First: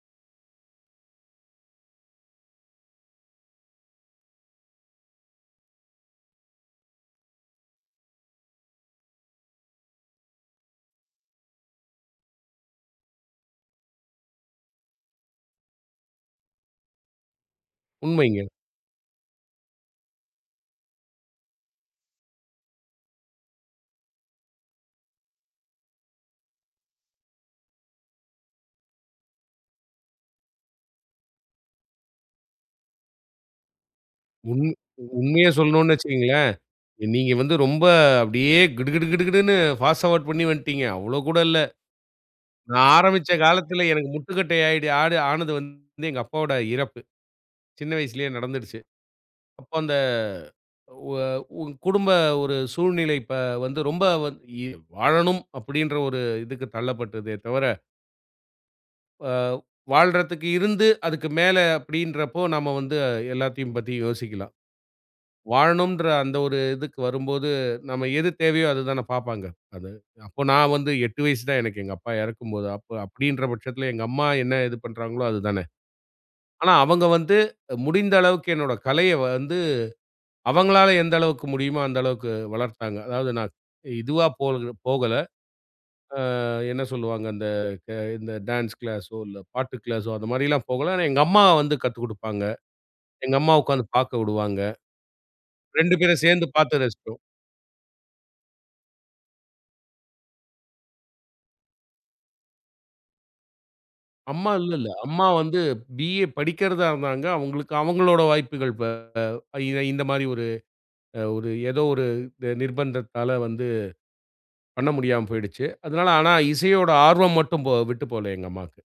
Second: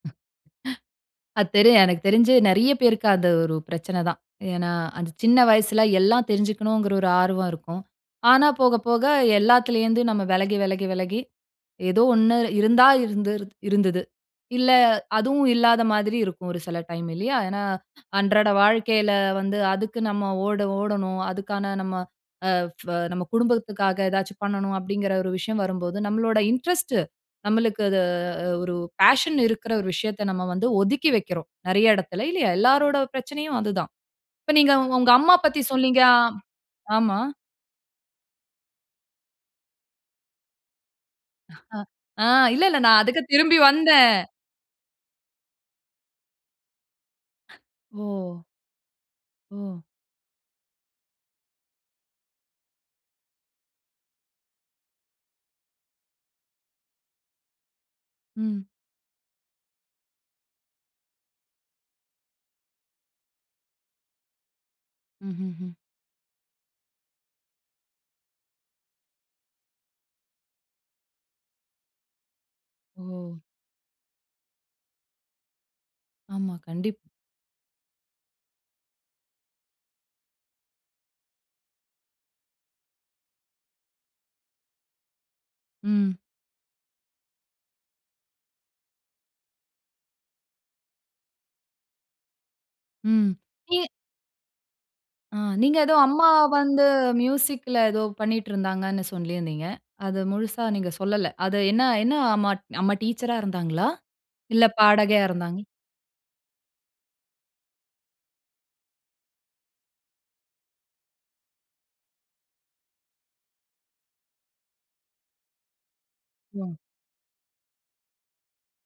அத் தெரு எனக்கு தெரிஞ்சு நெறைய பேருக்கு அது ஒரு பிரச்சனை தான். ஏன்னா அந்த சின்ன வயசுல, எல்லாம் தெரிஞ்சுக்கணும்ங்கிற ஒரு ஆர்வம் இருக்கும். ஆனா போக போக எல்லாத்திலேருந்து நம்ம வெலகி வெலகி வெலகி ஏதோ ஒண்ணு இருந்தா இருந்துருது இருந்தது. இல்ல அதுவும் இல்லாத மாதிரி இருக்கும், ஒரு சில டைம் இல்லையா? ஏன்னா உண்மைங்க. அன்றாட வாழ்க்கையில வந்து அதுக்கு நம்ம ஓட ஓடணும். அதுக்கான நம்ம, "அ ஃப நம்ம குடும்பத்துக்காக ஏதாச்சு பண்ணணும்." அப்படீங்கிற ஒரு விஷயம் வரும்போது, நம்மளோட இன்ட்ரெஸ்ட்டு, நம்மளுக்கு அது ஒரு பேஷன் இருக்கிற ஒரு விஷயத்த நம்ம வந்து ஒதுக்கி வைக்கிறோம், நெறைய இடத்தில இல்லையா? எல்லாரோட பிரச்சனையும் அதுதான். இப்ப உமி நீங்க ஒ ஒங்க அம்மா உண்மைய பத்தி சொல்லணும்ன்னு சொன்னீங்க ஆ வச்சுக்கங்களேன், ஆமா. நீங்க வந்து ரொம்ப அப்படியே கிடு கிடு கிடு கிடுன்னு ஃபாஸ்ட் ஃபார்வார்ட் பண்ணி வன்ட்டீங்க. அவ்வளோ கூட இல்ல. ஆ இல்ல, நா இல்ல நா அதுக்கு ஆரம்பிச்ச திரும்பி காலத்தில எனக்கு வந்தேன். முட்டுக்கட்டை ஆயிடு ஆது ஆனது வந்து எங்க அப்பாவோட இறப்பு. சின்ன வயசுலே ஓ! நடந்துடுச்சு. அப்ப ஓ! அந்த ஒ உ குடும்ப ஒரு சூழ்நிலை இப்ப வந்து ரொம்ப வந் இ வாழணும் அப்படீன்ற ஒரு இதுக்கு தள்ளப்பட்டதே தவர ம். அ வாழ்றத்துக்கு இருந்து அதுக்கு மேல அப்படீன்றப்போ, நம்ம வந்து எல்லாத்தையும் பத்தி யோசிக்கலாம். ம்ஹ்ஹ்ம். வாழணும்ன்ற அந்த ஒரு இதுக்கு வரும்போது, நம்ம எது தேவையோ அத தான பார்ப்பாங்க அது. அப்போ நா வந்து 8 வயசு தான் எனக்கு எங்க அப்பா இறக்கும்போது, அப்ப ஓ! அப்படீன்ற பட்சத்தில எங்க அம்மா என்ன இது பண்ணுறாங்களோ அது தான. ஆமா. ஆனா கண்டிப் அவங்க வந்து முடிந்த அளவுக்கு என்னோட கலையை வந்து, அவங்களால எந்த அளவுக்கு முடியுமோ அந்த அளவுக்கு வளர்த்தாங்க. அதாவது நா இதுவா போறது போகல. ம். அ என்ன சொல்லுவாங்க? இந்த இந்த இந்த டான்ஸ் கிளாஸோ, இல்ல பாட்டு கிளாஸோ அந்த மாதிரியெல்லாம் போகல. ஆனா எங்க அம்மா வந்து கத்துக் குடுப்பாங்க. ம். எங்க அம்மா உட்கார்ந்து [unintelligible] பார்க்க வுடுவாங்க. ஆ. நீங்க 2 எதோ பேரும் அம்மா சேர்ந்து பார்த்து வந்து ரசிச்சோம். மியூசிக்ல எதோ பண்ணிட்ருந்தாங்கன்னு சொல்லீருந்தீங்க. அது முழுசா நீங்க சொல்லல. அது என்ன என்ன அம்மா அம்மா டீச்சரா இருந்தாங்களா? அம்மா இல்ல இல்ல இல்ல. பாடகியா அம்மா வந்து இருந்தாங்களா? பி.ஏ. படிக்கிறதா இருந்தாங்க. அவங்களுக்கு, அவங்களோட வாய்ப்புகள் ப இ இந்த மாரி ஒரு, அ ஒரு எதோ ஒரு நி நிர்பந்தத்தால வந்து, பண்ண முடியாம போயிடுச்சு. அதனால ஆனா ஓ! இசையோட ஆர்வம் மட்டும் போ விட்டு போகல எங்க அம்மாக்கு.